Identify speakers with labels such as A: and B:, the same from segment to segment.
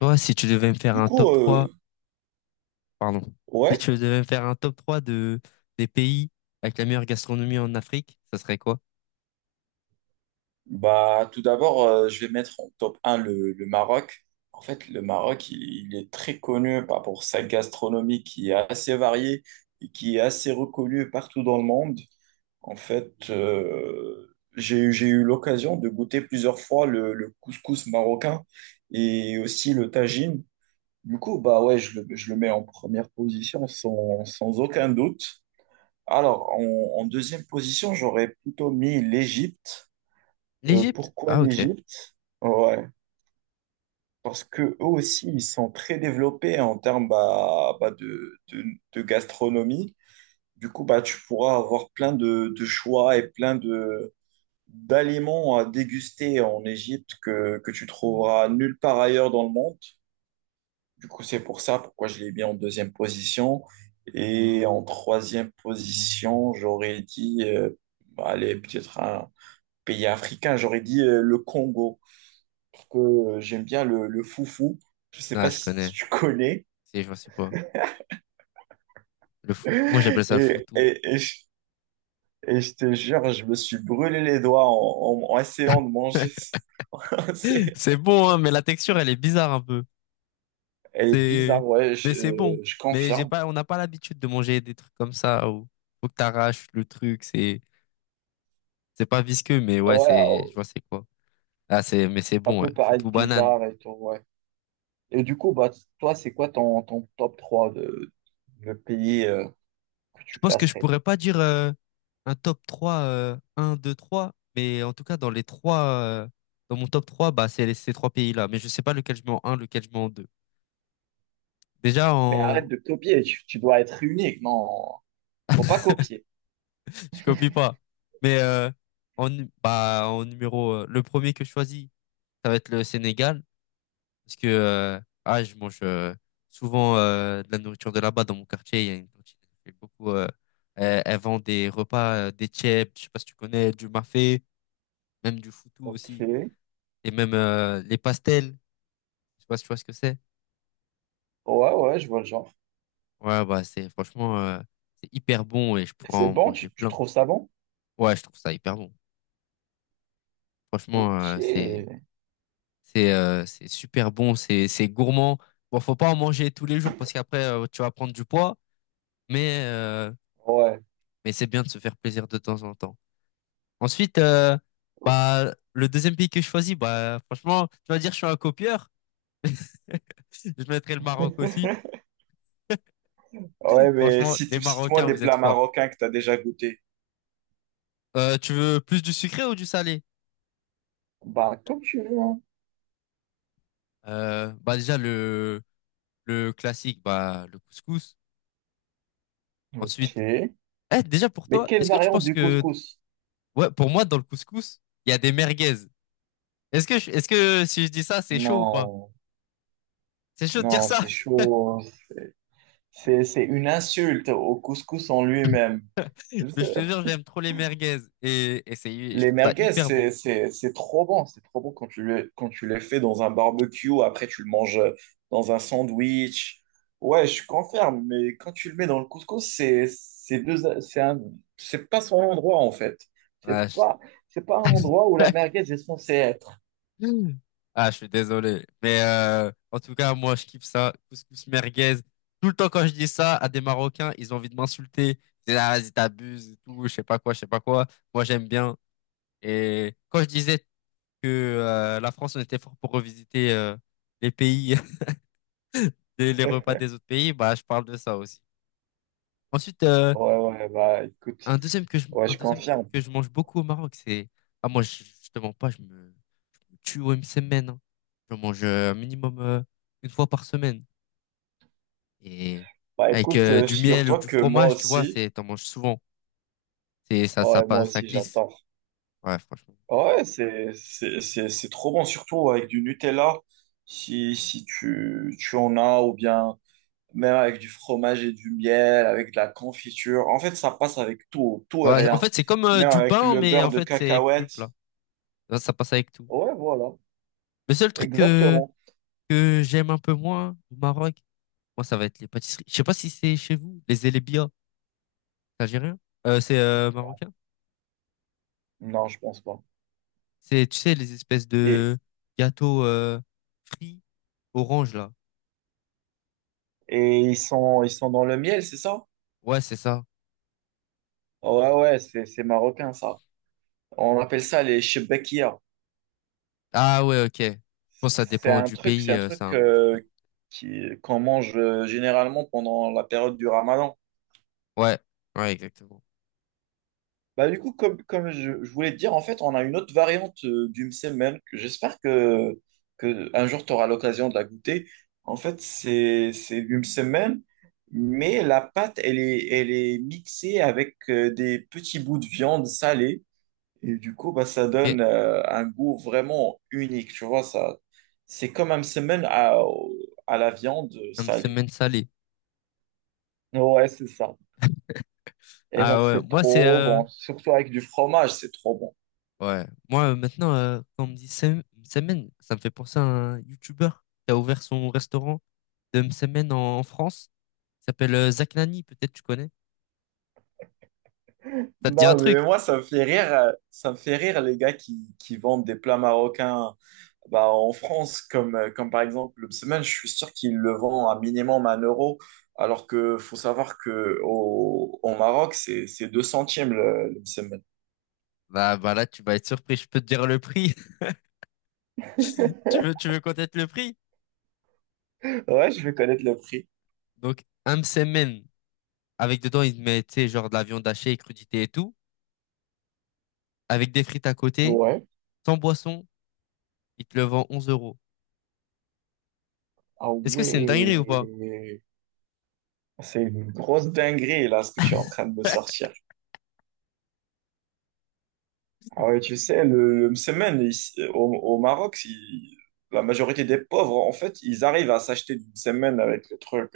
A: Toi, si tu devais me faire
B: Du
A: un
B: coup,
A: top 3
B: euh,
A: pardon, si
B: ouais,
A: tu devais me faire un top 3 des pays avec la meilleure gastronomie en Afrique, ça serait quoi?
B: bah tout d'abord, je vais mettre en top un le Maroc. En fait, le Maroc, il est très connu bah, pour sa gastronomie qui est assez variée et qui est assez reconnue partout dans le monde. En fait, j'ai eu l'occasion de goûter plusieurs fois le couscous marocain et aussi le tagine. Du coup, bah ouais, je le mets en première position sans aucun doute. Alors, en deuxième position, j'aurais plutôt mis l'Égypte.
A: L'Égypte?
B: Pourquoi
A: Ah, ok.
B: l'Égypte? Ouais, parce que eux aussi, ils sont très développés en termes de gastronomie. Du coup, bah, tu pourras avoir plein de choix et plein de d'aliments à déguster en Égypte que tu trouveras nulle part ailleurs dans le monde. Du coup, c'est pour ça pourquoi je l'ai mis en deuxième position. Et en troisième position, j'aurais dit, bah, allez, peut-être un pays africain, j'aurais dit le Congo. Parce que j'aime bien le foufou. Je sais
A: Ah,
B: pas
A: je
B: si
A: connais.
B: tu connais.
A: Si, je vois c'est quoi. Le foot. Moi, j'appelle
B: Et,
A: ça le foutou.
B: et, et je, et je te jure, je me suis brûlé les doigts en essayant de manger ça. C'est-
A: C'est bon, hein, mais la texture, elle est bizarre un peu.
B: Elle est
A: C'est,
B: bizarre, ouais,
A: mais c'est bon.
B: je
A: Mais j'ai
B: confirme.
A: pas, on n'a pas l'habitude de manger des trucs comme ça où faut que t'arraches le truc. C'est pas visqueux, mais
B: Ah
A: ouais,
B: ouais,
A: c'est, je
B: oh,
A: vois c'est quoi. Ah, c'est, mais c'est
B: ça
A: bon, ouais.
B: peut paraître
A: Foutou banane.
B: bizarre et tout, ouais. Et du coup, bah, toi, c'est quoi ton top 3 de pays que
A: Je
B: tu
A: pense que je
B: classerais?
A: pourrais pas dire un top 3 1, 2, 3, mais en tout cas, dans les trois, dans mon top 3 bah, c'est ces trois pays-là. Mais je sais pas lequel je mets en 1, lequel je mets en 2. Déjà,
B: Mais arrête
A: en...
B: de copier, tu dois être unique, non. Faut pas copier.
A: Je copie pas. Mais bah, en numéro, le premier que je choisis, ça va être le Sénégal. Parce que ah, je mange souvent de la nourriture de là-bas dans mon quartier. Il y a une cantine qui fait beaucoup. Elle vend des repas, des tchèps, je sais pas si tu connais, du mafé, même du foutou
B: Ok.
A: aussi.
B: Ouais,
A: Et même les pastels, je sais pas si tu vois ce que c'est.
B: ouais, je vois le genre.
A: Ouais, bah c'est franchement c'est hyper bon et je pourrais
B: C'est
A: en
B: bon,
A: manger
B: tu
A: plein.
B: trouves ça bon?
A: Ouais, je trouve ça hyper bon. Franchement,
B: Ok.
A: c'est c'est super bon, c'est gourmand. Bon, faut pas en manger tous les jours parce qu'après tu vas prendre du poids, mais euh,
B: Ouais.
A: mais c'est bien de se faire plaisir de temps en temps. Ensuite, bah le deuxième pays que je choisis, bah franchement, tu vas dire je suis un copieur. Je mettrai le Maroc aussi.
B: Ouais, mais
A: Franchement, les
B: cite-moi
A: Marocains,
B: des
A: vous êtes
B: plats
A: forts.
B: marocains que tu as déjà goûté.
A: Tu veux plus du sucré ou du salé?
B: Bah, comme tu veux, hein.
A: Bah déjà le classique, bah le couscous.
B: Ok.
A: Ensuite, eh déjà pour
B: Mais
A: toi,
B: quelle
A: est-ce que tu
B: variante
A: penses
B: du
A: que
B: couscous?
A: ouais pour moi dans le couscous il y a des merguez. Est-ce que si je dis ça c'est chaud ou pas?
B: Non,
A: C'est chaud de dire
B: non,
A: ça.
B: c'est chaud. C'est c'est une insulte au couscous en lui-même.
A: Mais je te jure j'aime trop les merguez et c'est je
B: Les
A: trouve ça
B: merguez,
A: hyper bon.
B: c'est trop bon. C'est trop bon quand quand tu les fais dans un barbecue. Après, tu le manges dans un sandwich. Ouais, je confirme. Mais quand tu le mets dans le couscous, c'est un, c'est pas son endroit, en fait. C'est
A: Ouais, je-
B: pas, c'est pas un endroit où la merguez est censée être.
A: Hmm. Ah, je suis désolé. Mais en tout cas, moi, je kiffe ça. Couscous merguez. Tout le temps, quand je dis ça à des Marocains, ils ont envie de m'insulter. Ils disent, ah, vas-y, t'abuses et tout, je sais pas quoi, je sais pas quoi. Moi, j'aime bien. Et quand je disais que la France, on était fort pour revisiter les pays, les repas des autres pays, bah, je parle de ça aussi. Ensuite,
B: Ouais, ouais, bah, écoute. Ouais,
A: un
B: je
A: deuxième truc
B: confirme.
A: que je mange beaucoup au Maroc, c'est... Ah, je te mens pas, je me... tue une semaine. Hein. J'en mange un minimum une fois par semaine. Et
B: Bah,
A: avec
B: écoute,
A: du miel ou
B: figure-toi
A: du
B: que moi
A: fromage, tu vois,
B: aussi,
A: c'est, t'en manges souvent. C'est,
B: ouais, moi
A: ça
B: aussi,
A: glisse.
B: j'adore.
A: Ouais, franchement.
B: Ouais, c'est trop bon, surtout avec du Nutella, si,
A: Ouais.
B: tu en as, ou bien même avec du fromage et du miel, avec de la confiture. En fait, ça passe avec tout, tout et
A: Ouais, en
B: rien.
A: fait, c'est comme
B: Même
A: du
B: avec
A: pain,
B: le
A: mais
B: beurre
A: en
B: de
A: fait, c'est plus
B: cacahuète.
A: plat. Là, ça passe avec tout.
B: Ouais, voilà,
A: Le seul truc
B: exactement.
A: que j'aime un peu moins au Maroc, moi, ça va être les pâtisseries. Je sais pas si c'est chez vous, les élébia, c'est algérien. C'est marocain.
B: Non, je pense pas.
A: C'est, tu sais, les espèces
B: Et,
A: de gâteaux frits orange, là.
B: et ils sont dans le miel, c'est ça?
A: Ouais, c'est ça.
B: Ouais, ouais, c'est marocain, ça. On appelle ça les chebekia.
A: Ah ouais, ok. Je pense que ça dépend du
B: C'est
A: pays,
B: un
A: c'est
B: truc
A: un nom différent.
B: qui qu'on mange généralement pendant la période du Ramadan.
A: Ouais, ouais, exactement.
B: Bah du coup, comme je voulais te dire, en fait, on a une autre variante du msemen. Que j'espère que un jour tu auras l'occasion de la goûter. En fait, c'est du msemen, mais la pâte, elle est mixée avec des petits bouts de viande salée. Et du coup, bah, ça
A: Ok.
B: donne un goût vraiment unique, tu vois, ça, c'est comme un semaine à la viande
A: Un
B: salée.
A: semaine salé.
B: Ouais, c'est ça. Et
A: Ah
B: genre,
A: ouais,
B: c'est
A: moi c'est...
B: trop bon. Surtout avec du fromage, c'est trop bon.
A: ouais, moi maintenant, quand on me dit semaine, ça me fait penser à un YouTuber qui a ouvert son restaurant de semaine en France. Il s'appelle Zach Nani, peut-être tu connais. Ça te dit un
B: Non,
A: truc?
B: mais moi, ça me fait rire, ça me fait rire les gars qui vendent des plats marocains bah, en France, comme, comme par exemple le semaine, je suis sûr qu'ils le vendent à minimum un euro, alors que faut savoir que au Maroc, c'est 2 centimes le msemen.
A: Bah, bah là, tu vas être surpris, je peux te dire le prix. Tu veux connaître le prix?
B: Ouais, je vais connaître le prix.
A: Donc, un semaine avec dedans, il met, tu sais, genre de la viande hachée et crudité et tout, avec des frites à côté.
B: Ouais.
A: Sans boisson, il te le vend 11 euros.
B: Ah
A: Est-ce que c'est une dinguerie ou pas?
B: ouais. C'est une grosse dinguerie, là, ce que tu es en train de me sortir. Ah ouais, tu sais, le semaine, ici, au Maroc, si- la majorité des pauvres, en fait, ils arrivent à s'acheter une semaine avec le truc.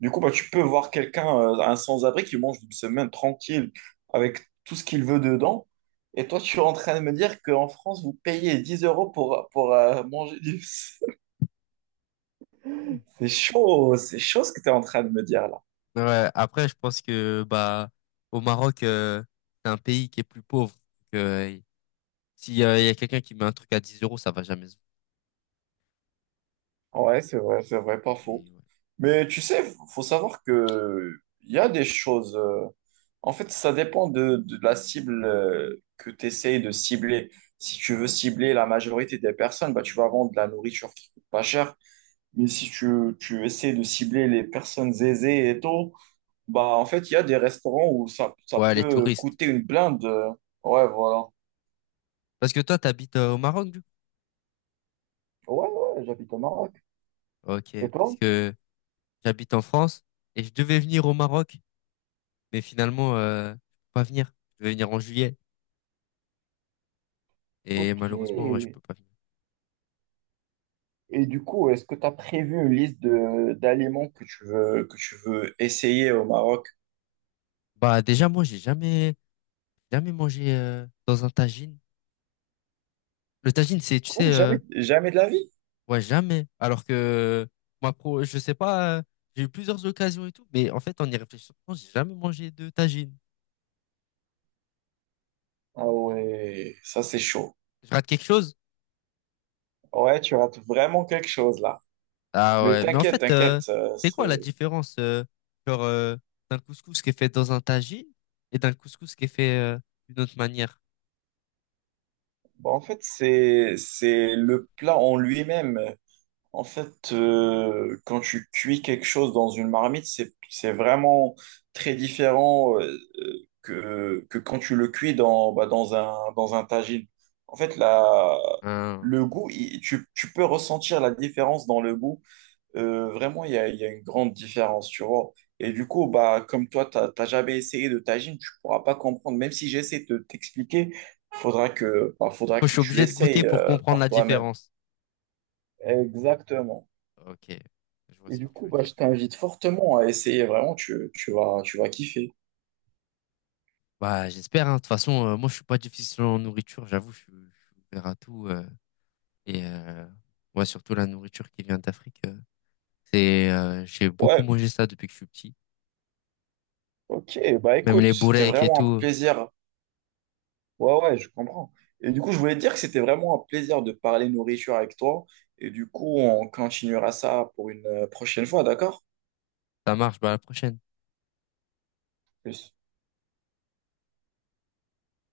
B: Du coup, bah, tu peux voir quelqu'un, un sans-abri, qui mange une semaine tranquille, avec tout ce qu'il veut dedans. Et toi, tu es en train de me dire qu'en France, vous payez 10 euros pour manger du... Msemen. C'est chaud ce que tu es en train de me dire, là.
A: Ouais, après, je pense que bah au Maroc, c'est un pays qui est plus pauvre. Donc, si il y a quelqu'un qui met un truc à 10 euros, ça va jamais se vendre.
B: Ouais, c'est vrai, pas
A: Mais
B: faux.
A: ouais.
B: Mais tu sais, faut savoir que il y a des choses, en fait, ça dépend de la cible que tu essayes de cibler. Si tu veux cibler la majorité des personnes, bah, tu vas vendre de la nourriture qui coûte pas cher. Mais si tu essaies de cibler les personnes aisées et tout, bah, en fait, il y a des restaurants où ça
A: Ouais, les
B: peut
A: touristes.
B: coûter une blinde, euh. Ouais, voilà.
A: Parce que toi, t'habites au Maroc, du coup?
B: Ouais, ouais, j'habite au Maroc.
A: Ok,
B: Et
A: parce
B: toi?
A: que j'habite en France et je devais venir au Maroc, mais finalement, je peux pas venir. Je devais venir en juillet et
B: Ok.
A: malheureusement, ouais, je peux pas venir.
B: Et du coup, est-ce que tu as prévu une liste de d'aliments que tu veux essayer au Maroc?
A: Bah déjà, moi, j'ai jamais mangé dans un tagine. Le tagine, c'est, tu sais,
B: Non, jamais, jamais de la vie.
A: Ouais, jamais. Alors que moi, pro, je sais pas, j'ai eu plusieurs occasions et tout, mais en fait, en y réfléchissant, j'ai jamais mangé de tagine.
B: Ah ouais, ça c'est chaud.
A: Je rate quelque chose?
B: Ouais, tu rates vraiment quelque chose là.
A: Ah
B: Mais
A: ouais, mais en
B: t'inquiète,
A: fait,
B: t'inquiète,
A: c'est quoi la
B: c'est
A: différence genre, d'un couscous qui est fait dans un tagine et d'un couscous qui est fait d'une autre manière?
B: bon, en fait c'est le plat en lui-même. En fait, quand tu cuis quelque chose dans une marmite, c'est vraiment très différent que quand tu le cuis dans, bah, dans un tagine. En fait, la,
A: Hein.
B: le goût, il- tu peux ressentir la différence dans le goût. Vraiment, il y a une grande différence, tu vois. Et du coup, bah, comme toi, tu n'as jamais essayé de tagine, tu pourras pas comprendre. Même si j'essaie de t'expliquer, faudra
A: Faut- Je
B: que
A: suis
B: tu
A: obligé de goûter
B: essayes
A: pour comprendre
B: par
A: la
B: toi-même.
A: différence.
B: Exactement.
A: Ok, je vois
B: Et
A: ce que
B: du
A: tu
B: coup,
A: veux
B: bah, je
A: dire.
B: t'invite fortement à essayer, vraiment, tu vas kiffer.
A: Bah, j'espère, hein. De toute façon, moi, je suis pas difficile en nourriture, j'avoue, je suis ouvert à tout. Euh, et ouais, surtout la nourriture qui vient d'Afrique. Euh, c'est, j'ai beaucoup
B: Ouais,
A: mangé ça depuis que je suis petit.
B: ok, bah
A: Même les
B: écoute, c'était
A: boureks et
B: vraiment un
A: tout,
B: plaisir. Ouais, ouais, je comprends. Et du coup, je voulais te dire que c'était vraiment un plaisir de parler nourriture avec toi. Et du coup, on continuera ça pour une prochaine fois, d'accord?
A: ça marche. Bah, à la prochaine.